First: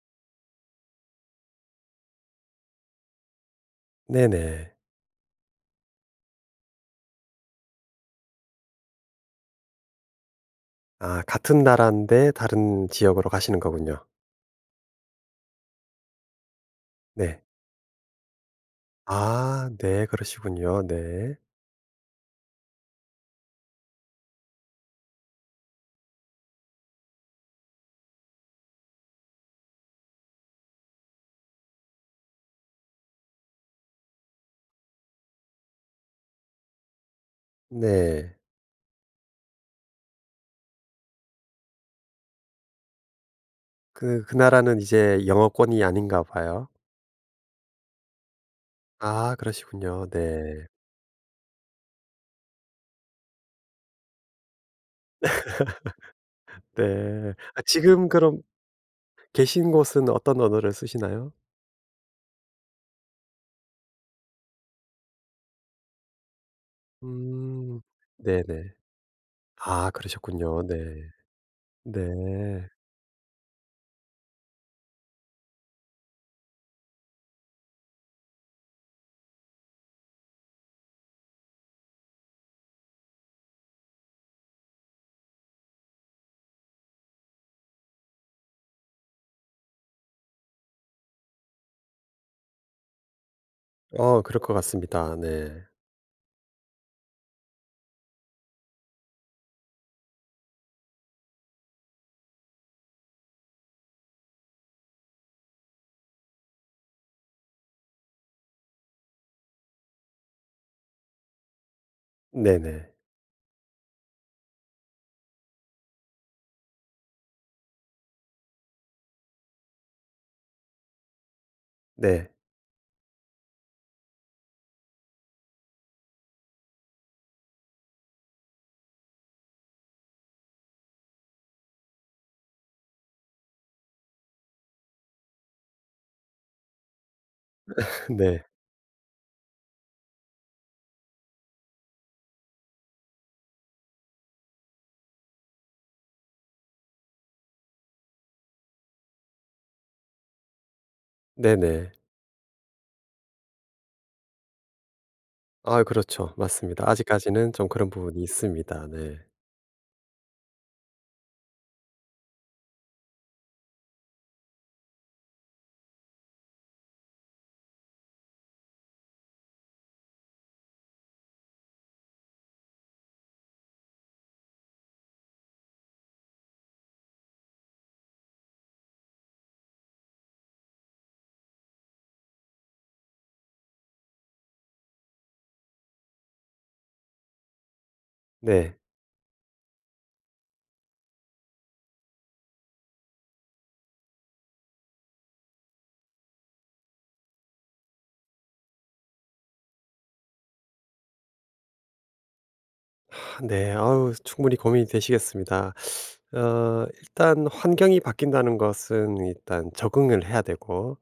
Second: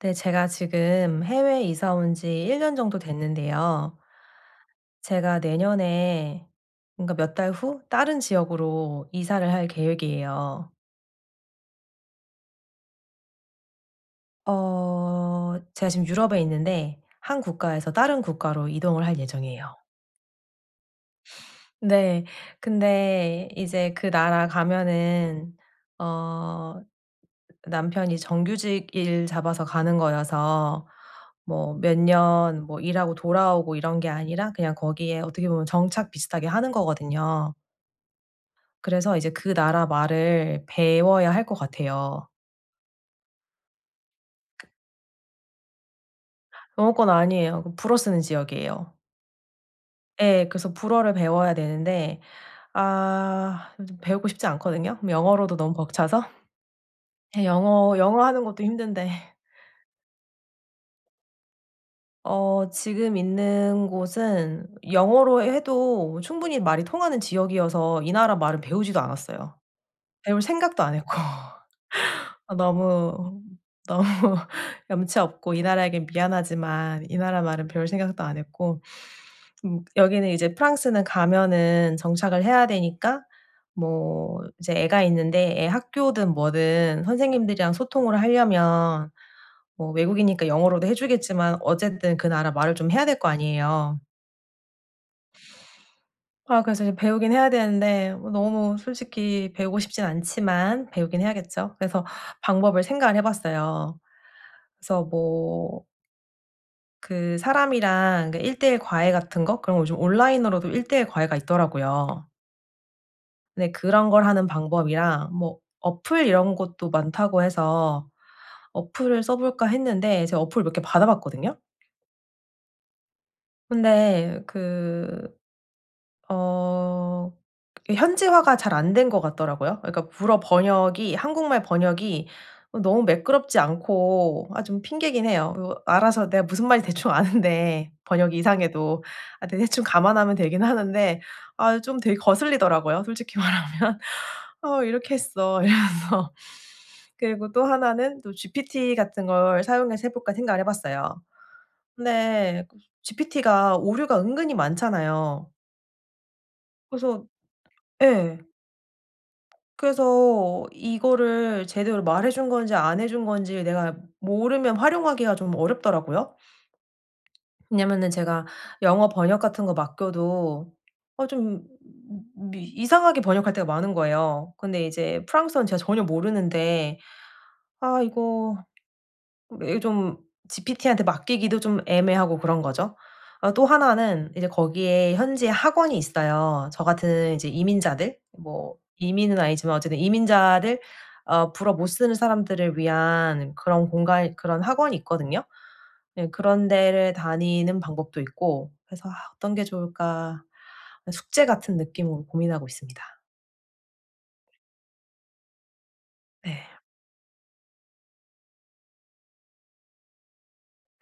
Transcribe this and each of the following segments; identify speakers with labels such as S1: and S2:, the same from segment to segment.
S1: 네, 제가 지금 해외에 이사 온 지 1년 정도 됐는데요.
S2: 네네.
S1: 제가 내년에 그러니까 몇 달 후 다른 지역으로 이사를 할 계획이에요.
S2: 아 같은 나라인데 다른 지역으로 가시는 거군요.
S1: 제가 지금 유럽에 있는데 한
S2: 네.
S1: 국가에서 다른 국가로 이동을 할
S2: 아
S1: 예정이에요.
S2: 네. 그러시군요. 네.
S1: 네. 근데 이제 그 나라 가면은 어 남편이 정규직 일 잡아서 가는 거여서 뭐 몇 년 뭐 일하고 돌아오고 이런 게 아니라 그냥 거기에 어떻게 보면 정착 비슷하게 하는 거거든요.
S2: 네.
S1: 그래서 이제 그 나라 말을 배워야 할 것 같아요.
S2: 그 나라는 이제 영어권이 아닌가 봐요.
S1: 영어권 아니에요. 그 불어 쓰는 지역이에요.
S2: 아 그러시군요.
S1: 예.
S2: 네.
S1: 그래서 불어를 배워야 되는데 아 배우고 싶지 않거든요. 영어로도 너무 벅차서.
S2: 네.
S1: 예,
S2: 아
S1: 영어
S2: 지금
S1: 영어
S2: 그럼
S1: 하는 것도 힘든데.
S2: 계신 곳은 어떤 언어를 쓰시나요?
S1: 지금 있는 곳은 영어로 해도 충분히 말이 통하는
S2: 음.
S1: 지역이어서 이 나라 말은
S2: 네네.
S1: 배우지도 않았어요.
S2: 아
S1: 배울
S2: 그러셨군요.
S1: 생각도 안 했고.
S2: 네.
S1: 아,
S2: 네.
S1: 너무, 너무 염치 없고 이 나라에겐 미안하지만 이 나라 말은 배울 생각도 안 했고. 여기는 이제 프랑스는 가면은 정착을 해야 되니까 뭐 이제 애가 있는데 애 학교든 뭐든 선생님들이랑 소통을 하려면 뭐 외국이니까 영어로도 해 주겠지만 어쨌든 그 나라 말을 좀 해야 될 거 아니에요.
S2: 그럴 것 같습니다. 네.
S1: 아, 그래서 이제 배우긴 해야 되는데 뭐 너무 솔직히 배우고 싶진 않지만 배우긴 해야겠죠. 그래서 방법을 생각을 해 봤어요. 그래서 뭐 그 사람이랑 그 1 대1 과외 같은 거, 그런 거 요즘 온라인으로도 1대1 과외가 있더라고요.
S2: 네네.
S1: 근데 그런 걸 하는 방법이랑 뭐 어플 이런 것도 많다고 해서 '어플을 써 볼까.' 했는데 제가 어플 몇 개 받아 봤거든요.
S2: 네.
S1: 근데 그 어 현지화가 잘 안 된 것 같더라고요. 그러니까 불어 번역이 한국말 번역이 너무 매끄럽지 않고, 아, 좀 핑계긴 해요. 요 알아서 내가 무슨 말인지 대충 아는데 번역이
S2: 네.
S1: 이상해도 아, 대충 감안하면 되긴 하는데 아, 좀 되게 거슬리더라고요, 솔직히 말하면. '어 이렇게 했어.' 이러면서. 그리고 또 하나는 또 GPT 같은 걸 사용해서 해 볼까 생각을 해 봤어요.
S2: 네네.
S1: 근데 GPT가 오류가 은근히 많잖아요.
S2: 아 그렇죠. 맞습니다.
S1: 그래서,
S2: 아직까지는 좀 그런 부분이
S1: 예.
S2: 있습니다. 네.
S1: 그래서 이거를 제대로 말해 준 건지 안 해준 건지 내가 모르면 활용하기가 좀 어렵더라고요. 왜냐면은 제가 영어 번역 같은 거 맡겨도 좀 미 이상하게 번역할 때가 많은 거예요. 근데 이제 프랑스어는 제가 전혀 모르는데 아 이거 이게 좀 GPT한테 맡기기도 좀 애매하고 그런 거죠. 또 하나는 이제 거기에 현지에 학원이 있어요. 저 같은 이제 이민자들, 뭐
S2: 네.
S1: 이민은 아니지만 어쨌든 이민자들 불어 못 쓰는 사람들을 위한 그런 공간, 그런 학원이 있거든요. 네, 그런 데를 다니는 방법도 있고 그래서 '아 어떤 게 좋을까.' 숙제 같은 느낌으로 고민하고 있습니다.
S2: 아 네. 아우 충분히 고민이 되시겠습니다.
S1: 네.
S2: 일단 환경이 바뀐다는 것은 일단 적응을 해야 되고,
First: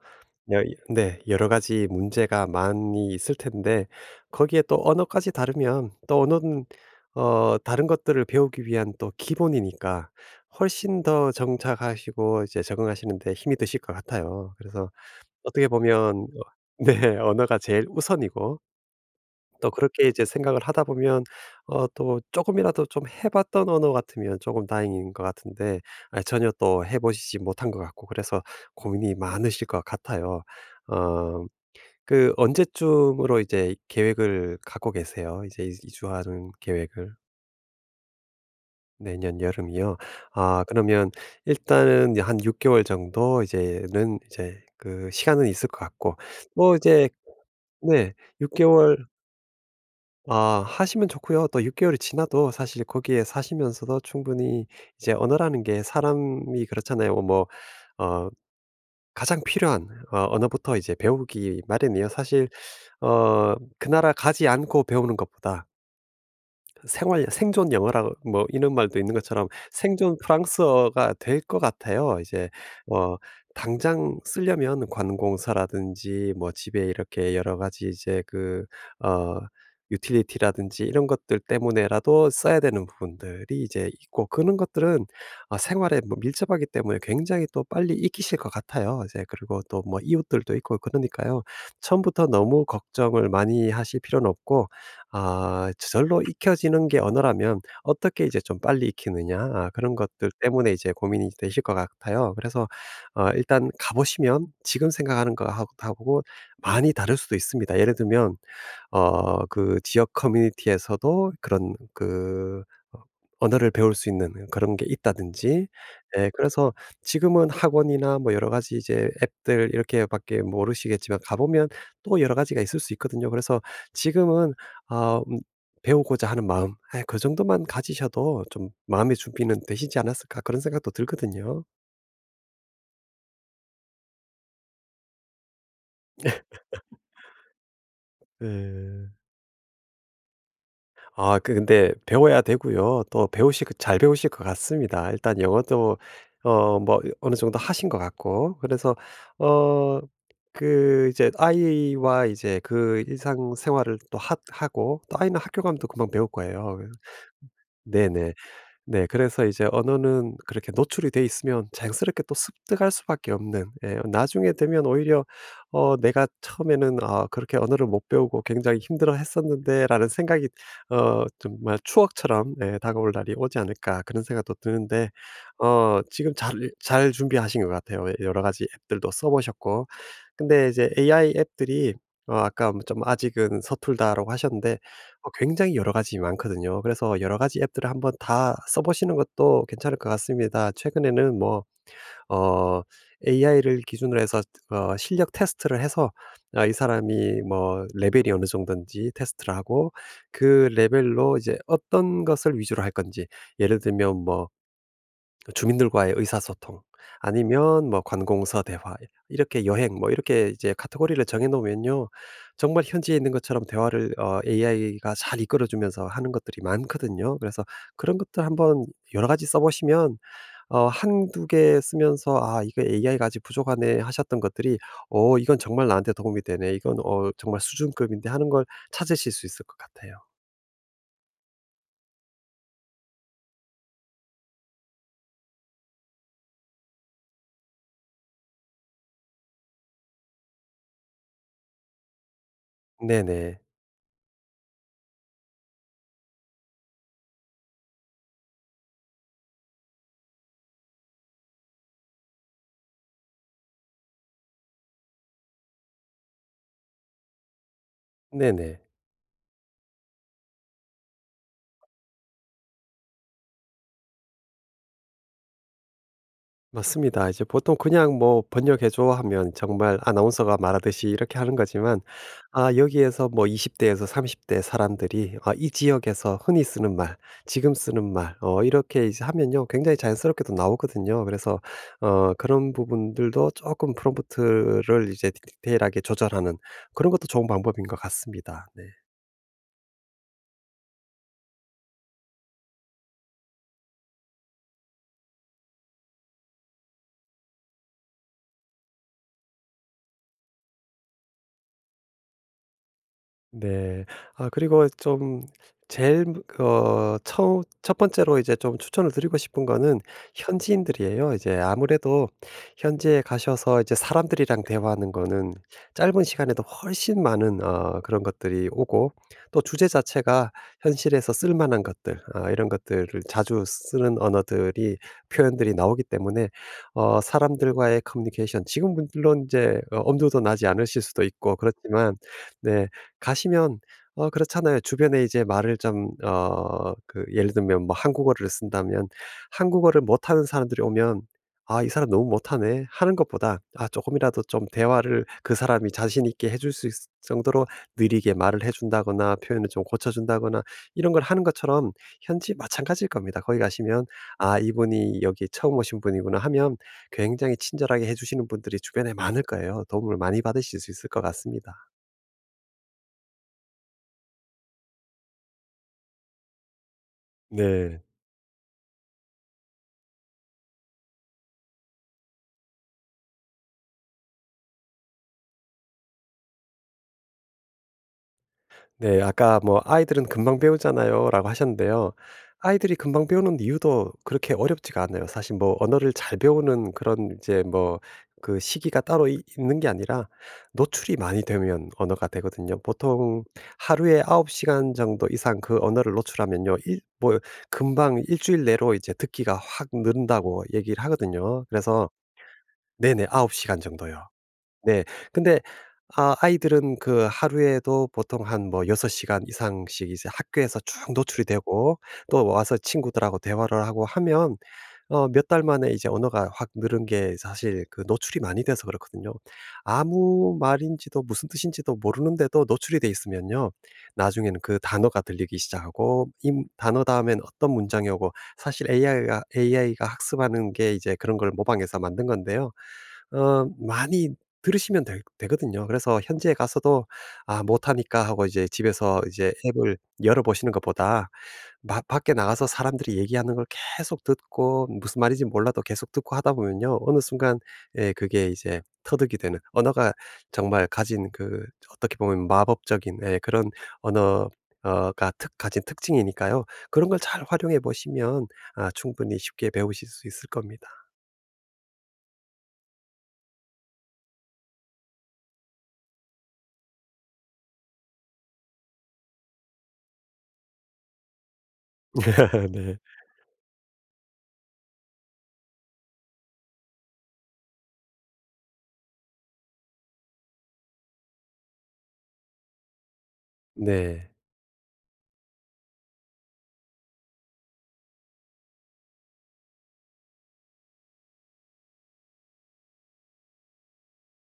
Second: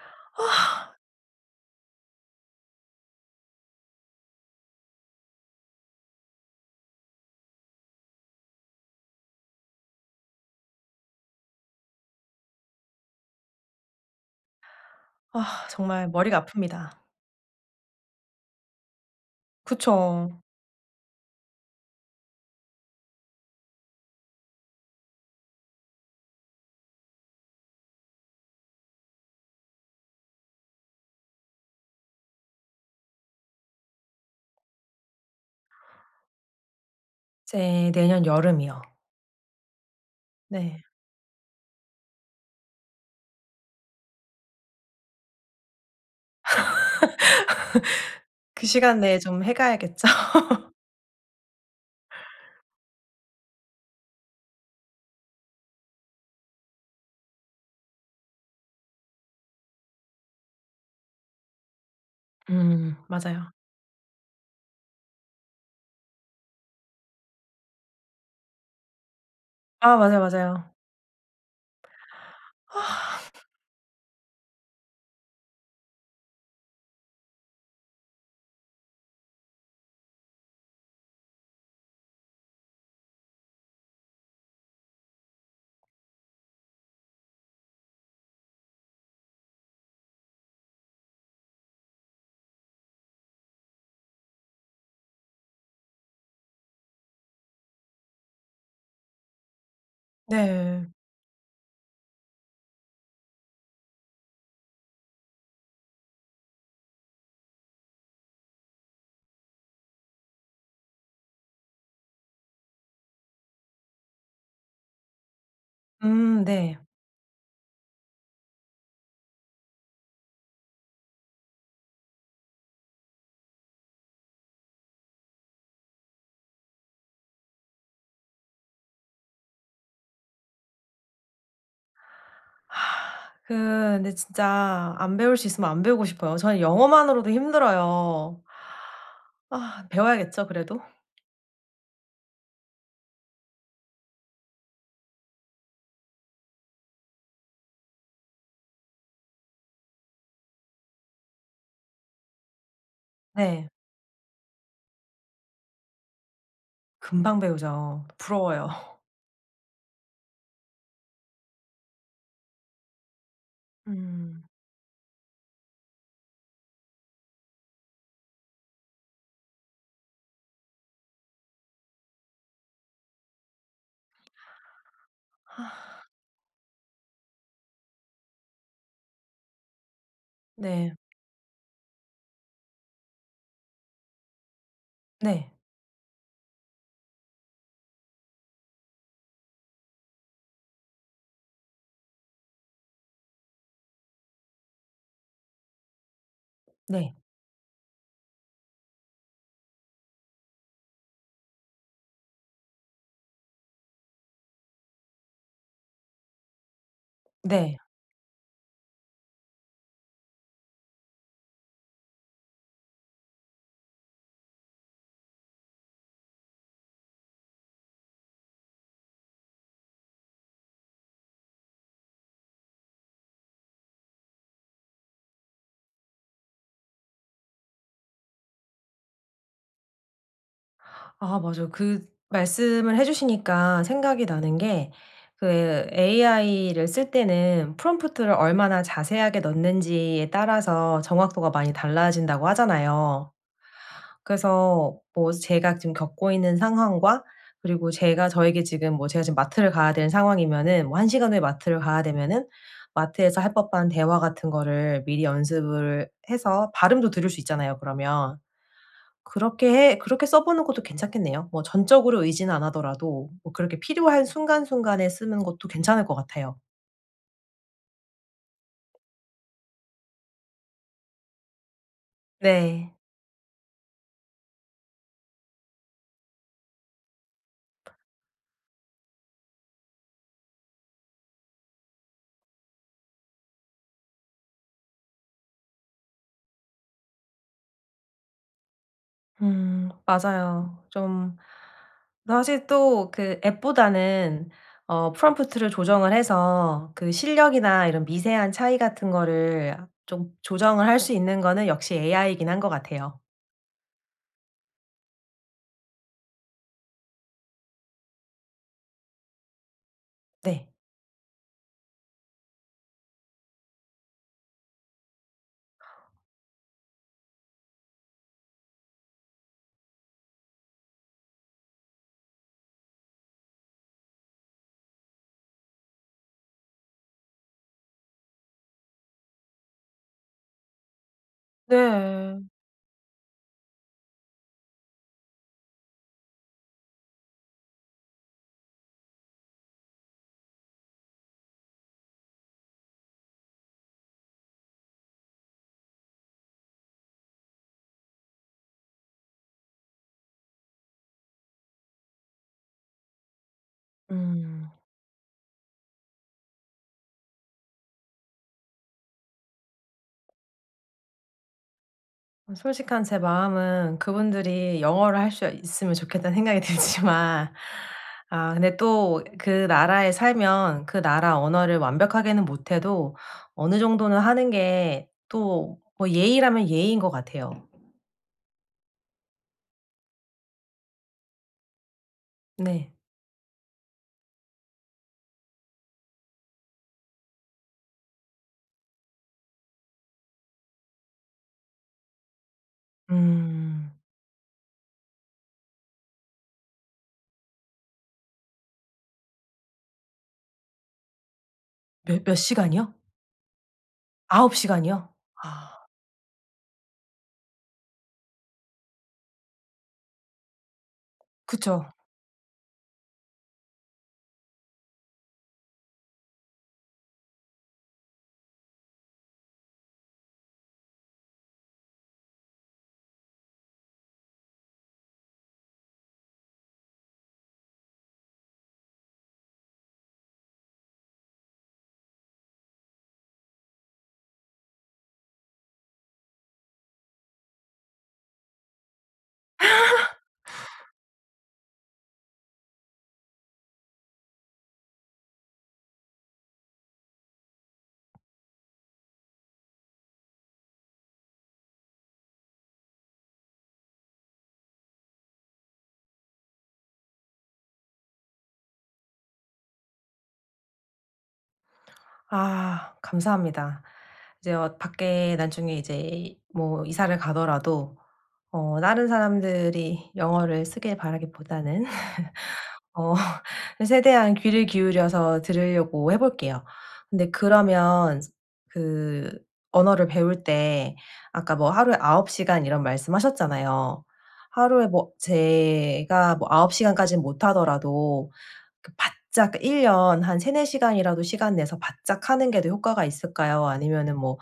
S2: 여 네 여러 가지 문제가 많이 있을 텐데 거기에 또 언어까지 다르면, 또 언어는 다른 것들을 배우기 위한 또 기본이니까 훨씬 더 정착하시고 이제 적응하시는 데 힘이 드실 것 같아요. 그래서 어떻게
S1: 아, 정말
S2: 보면,
S1: 머리가 아픕니다.
S2: 네, 언어가 제일 우선이고, 또 그렇게 이제
S1: 그쵸.
S2: 생각을 하다 보면 또 쪼금이라도 좀 해 봤던 언어 같으면 쪼금 다행인 것 같은데, 아 전혀 또 해 보시지 못한 것 같고 그래서 고민이 많으실 것 같아요. 어 그 언제쯤으로 이제 계획을 갖고 계세요? 이제 이 이주하는 계획을?
S1: 이제 내년 여름이요.
S2: 내년 여름이요. 아
S1: 네.
S2: 그러면 일단은 이제 한 6 개월 정도, 이제는 이제 그 시간은 있을 것 같고, 뭐 이제 네, 6
S1: 그
S2: 개월.
S1: 시간 내에 좀 해 가야겠죠.
S2: 아 하시면 좋고요. 또 6 개월이 지나도 사실 거기에 사시면서도 충분히 이제, 언어라는 게 사람이 그렇잖아요. 뭐 어 가장 필요한 언어부터 이제 배우기 마련이에요. 사실
S1: 맞아요.
S2: 어 그 나라 가지 않고 배우는 것보다, 생활 생존 영어라고 뭐 이런 말도 있는 것처럼
S1: 아,
S2: 생존
S1: 맞아요, 맞아요.
S2: 프랑스어가 될 것 같아요. 이제 뭐
S1: 아,
S2: 당장 쓰려면 관공서라든지 뭐 집에 이렇게 여러 가지 이제, 그 어 유틸리티라든지 이런 것들 때문에라도 써야 되는 부분들이 이제 있고, 그런 것들은 아 생활에 뭐 밀접하기 때문에 굉장히 또 빨리 익히실 것 같아요. 이제 그리고 또 뭐 이웃들도 있고 그러니까요. 처음부터 너무 걱정을 많이 하실 필요는 없고, 아 저절로 익혀지는 게 언어라면 어떻게 이제 좀 빨리 익히느냐 아 그런 것들 때문에
S1: 네.
S2: 이제 고민이 되실 것 같아요. 그래서 일단 가 보시면 지금 생각하는 거하고 하고 많이 다를 수도 있습니다. 예를 들면 그 지역 커뮤니티에서도 그런, 그 어 언어를 배울 수 있는 그런 게 있다든지. 예
S1: 음,
S2: 그래서
S1: 네.
S2: 지금은 학원이나 뭐 여러 가지 이제 앱들 이렇게 밖에 모르시겠지만, 가 보면 또 여러 가지가 있을 수 있거든요. 그래서 지금은 아 배우고자 하는 마음 아, 그 정도만 가지셔도 좀 '마음의 준비는 되시지 않았을까.' 그런 생각도 들거든요.
S1: 하, 그 근데 진짜 안 배울 수 있으면 안 배우고 싶어요. 저는 영어만으로도 힘들어요.
S2: 예.
S1: 아, 배워야겠죠 그래도?
S2: 아 근데 배워야 되고요. 또 배우실 거 잘 배우실 것 같습니다. 일단 영어도 뭐 어느 정도 하신 것 같고, 그래서 어 그 이제 아이와 이제 그
S1: 네.
S2: 일상생활을 또 하 하고, 또 아이는 학교 가면 또 금방 배울 거예요.
S1: 금방 배우죠.
S2: 네네.
S1: 부러워요.
S2: 네. 그래서 이제 언어는 그렇게 노출이 돼 있으면 자연스럽게 또 습득할 수밖에 없는, 예,
S1: 음.
S2: 나중에 되면 오히려 '내가 처음에는 아 그렇게 언어를 못 배우고 굉장히 힘들어했었는데.'라는 생각이 정말 추억처럼, 예, 다가올 날이 오지 않을까 그런 생각도 드는데,
S1: 하,
S2: 지금 잘 잘 준비하신 것 같아요. 예, 여러 가지 앱들도 써 보셨고. 근데 이제
S1: 네.
S2: AI 앱들이 아까 뭐 좀 "아직은 서툴다."라고 하셨는데,
S1: 네.
S2: 굉장히 여러 가지 많거든요. 그래서 여러 가지 앱들을 한번 다 써 보시는 것도 괜찮을 것 같습니다. 최근에는 뭐 어 AI를 기준으로 해서 실력 테스트를 해서 아 이
S1: 네.
S2: 사람이 뭐 레벨이 어느 정도인지 테스트를 하고, 그 레벨로 이제 어떤 것을 위주로 할 건지, 예를 들면 뭐 그 주민들과의 의사소통,
S1: 네.
S2: 아니면 뭐 관공서 대화, 이렇게 여행, 뭐 이렇게 이제 카테고리를 정해 놓으면요. 정말 현지에 있는 것처럼 대화를 AI가 잘 이끌어 주면서 하는 것들이 많거든요. 그래서 그런 것들 한번 여러 가지 써 보시면 어두개 쓰면서 '아 이거 AI가 아직 부족하네.' 하셨던 것들이 '어 이건 정말 나한테 도움이 되네. 이건 어 정말 수준급인데.' 하는 걸 찾으실 수 있을 것 같아요.
S1: 아, 맞아요. 그 말씀을 해 주시니까 생각이 나는 게, 그 AI를 쓸 때는 프롬프트를 얼마나 자세하게 넣는지에 따라서 정확도가 많이 달라진다고 하잖아요.
S2: 네네.
S1: 그래서 뭐 제가 지금 겪고 있는 상황과, 그리고 제가 지금 마트를 가야 되는 상황이면은 뭐 한 시간 후에 마트를 가야 되면은 마트에서 할 법한 대화 같은 거를 미리 연습을 해서 발음도 들을 수 있잖아요, 그러면.
S2: 네네.
S1: 그렇게 써 보는 것도 괜찮겠네요. 뭐 전적으로 의지는 안 하더라도 뭐 그렇게 필요한 순간순간에 쓰는 것도 괜찮을 것 같아요.
S2: 맞습니다. 이제 보통 그냥 뭐 "번역해 줘." 하면 정말 아나운서가 말하듯이 이렇게 하는 거지만, 아
S1: 네.
S2: 여기에서 뭐 20 대에서 30대 사람들이 아 이 지역에서 흔히 쓰는 말, 지금 쓰는 말, 이렇게 이제 하면요 굉장히 자연스럽게 도 나오거든요. 그래서 그런 부분들도 조금 프롬프트를 이제 디 디테일하게 조절하는, 그런 것도 좋은 방법인 것 같습니다. 네.
S1: 음, 맞아요. 좀, 사실 또 그 앱보다는 프롬프트를 조정을 해서 그 실력이나 이런 미세한 차이 같은 거를 좀 조정을 할 수 있는 거는 역시 AI이긴 한 것 같아요.
S2: 네. 아 그리고 좀 제일 처 첫 번째로 이제 좀 추천을 드리고 싶은 거는
S1: 네.
S2: 현지인들이에요. 이제 아무래도 현지에 가셔서 이제 사람들이랑 대화하는 거는 짧은 시간에도 훨씬 많은 그런 것들이 오고, 또 주제 자체가 현실에서 쓸 만한 것들, 아 이런 것들을 자주 쓰는 언어들이, 표현들이 나오기 때문에 사람들과의 커뮤니케이션 지금 물론 이제 엄두도 나지 않으실 수도 있고 그렇지만.
S1: 네.
S2: 네. 가시면 그렇잖아요. 주변에 이제 말을 좀 그, 예를 들면 뭐 한국어를 쓴다면, 한국어를 못하는 사람들이 오면 '아 이 사람 너무 못하네.' 하는 것보다 아 조금이라도 좀 대화를 그 사람이 자신 있게 해줄 수 있을 정도로 느리게 말을 해 준다거나, 표현을 좀 고쳐 준다거나 이런 걸 하는 것처럼, 현지 마찬가지일 겁니다. 거기 가시면 '아
S1: 음.
S2: 이분이 여기 처음 오신 분이구나.' 하면 굉장히 친절하게 해 주시는 분들이 주변에 많을 거예요. 도움을 많이 받으실 수 있을 것 같습니다.
S1: 솔직한 제 마음은 그분들이 영어를 할 수 있으면 좋겠다는 생각이 들지만,
S2: 네.
S1: 아, 근데 또 그 나라에 살면 그 나라 언어를 완벽하게는 못해도 어느 정도는 하는 게 또 뭐 예의라면 예의인 것 같아요.
S2: 네. 아까 뭐 "아이들은 금방 배우잖아요."라고 하셨는데요.
S1: 네.
S2: 아이들이 금방 배우는 이유도 그렇게 어렵지가 않아요. 사실 뭐 언어를 잘 배우는 그런 이제 뭐 그 시기가 따로 이 있는 게 아니라 노출이 많이 되면 언어가 되거든요. 보통
S1: 음.
S2: 하루에 9 시간 정도 이상 그 언어를 노출하면요. 일 뭐 금방 일 주일 내로 이제 듣기가 확 는다고 얘기를 하거든요. 그래서
S1: 몇 시간이요?
S2: 네네 9 시간 정도요.
S1: 아홉
S2: 네.
S1: 시간이요?
S2: 근데
S1: 아,
S2: 아이들은 그 하루에도 보통 한 뭐 6 시간 이상씩 이제 학교에서 쭉 노출이
S1: 그쵸.
S2: 되고, 또 와서 친구들하고 대화를 하고 하면 몇 달 만에 이제 언어가 확 늘은 게 사실 그 노출이 많이 돼서 그렇거든요. 아무 말인지도 무슨 뜻인지도 모르는데도 노출이 돼 있으면요, 나중에는 그 단어가 들리기 시작하고 이 단어 다음엔 어떤 문장이 오고. 사실 AI가 학습하는 게 이제 그런 걸 모방해서 만든 건데요. 많이 들으시면 되거든요. 그래서 현지에 가서도 '아 못하니까.' 하고 이제 집에서 이제 앱을 열어 보시는 것보다 마 밖에 나가서 사람들이 얘기하는 걸 계속 듣고 무슨 말인지 몰라도 계속 듣고 하다 보면요, 어느 순간 예 그게 이제 터득이 되는. 언어가 정말 가진 그 어떻게 보면 마법적인, 예, 그런 언어 어가 특 가진 특징이니까요. 그런 걸 잘 활용해 보시면 아 충분히 쉽게 배우실 수 있을 겁니다.
S1: 아, 감사합니다. 이제 밖에 나중에 이제 뭐 이사를 가더라도 다른 사람들이 영어를 쓰길 바라기보다는
S2: 네.
S1: 어 최대한 귀를 기울여서 들으려고 해 볼게요. 근데 그러면, 그 언어를 배울 때 아까 뭐 하루에 9 시간 이런 말씀하셨잖아요.
S2: 네.
S1: 하루에 뭐 제가 뭐 9 시간까지는 못하더라도 그 바짝 1년 한 3-4 시간이라도 시간 내서 바짝 하는 게 더 효과가 있을까요? 아니면은 뭐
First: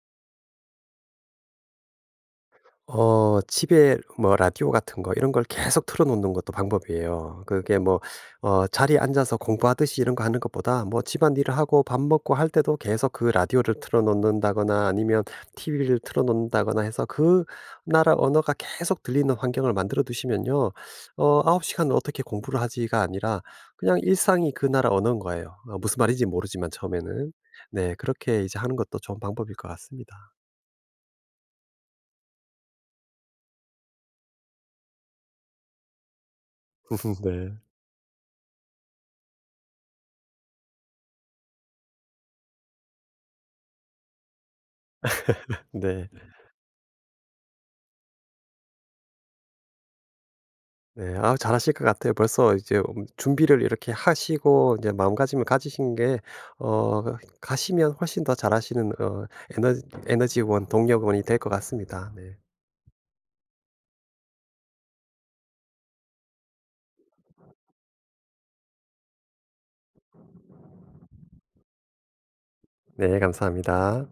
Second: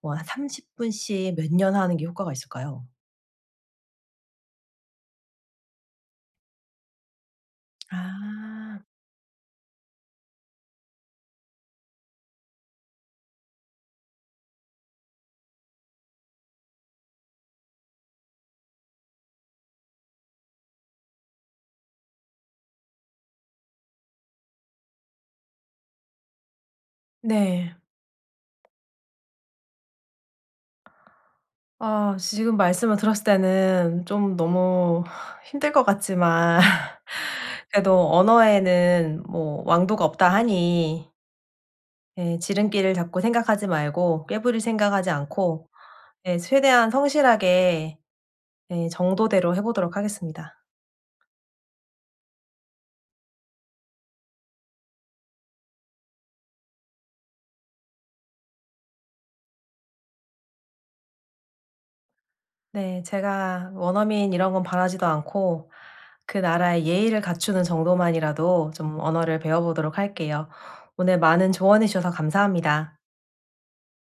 S1: 뭐 한 30 분씩 몇 년 하는 게 효과가 있을까요?
S2: 집에 뭐 라디오 같은 거 이런 걸 계속 틀어 놓는 것도 방법이에요. 그게 뭐
S1: 아.
S2: 자리에 앉아서 공부하듯이 이런 거 하는 것보다 뭐 집안일을 하고 밥 먹고 할 때도 계속 그 라디오를 틀어 놓는다거나 아니면 TV를 틀어 놓는다거나 해서, 그 나라 언어가 계속 들리는 환경을 만들어 두시면요. '9 시간 어떻게 공부를 하지?'가 아니라 그냥 일상이 그 나라 언어인 거예요. 무슨 말인지 모르지만 처음에는.
S1: 네.
S2: 네 그렇게 이제 하는 것도 좋은 방법일 것 같습니다.
S1: 아, 지금 말씀을 들었을 때는 좀 너무 힘들 것 같지만.
S2: 네.
S1: 그래도 언어에는 뭐 왕도가 없다 하니, 예, 지름길을 자꾸 생각하지 말고 꾀부릴 생각하지 않고,
S2: 네.
S1: 예, 최대한 성실하게, 예, 정도대로 해 보도록 하겠습니다.
S2: 네. 아 잘하실 것 같아요. 벌써 이제 준비를 이렇게 하시고 이제 마음가짐을 가지신 게 어 가시면 훨씬 더 잘하시는 에너 에너지원, 동력원이 될 것 같습니다. 네.
S1: 네. 제가 원어민 이런 건 바라지도 않고 그 나라의 예의를 갖추는 정도만이라도 좀 언어를 배워 보도록 할게요. 오늘 많은 조언해 주셔서 감사합니다.
S2: 네 감사합니다.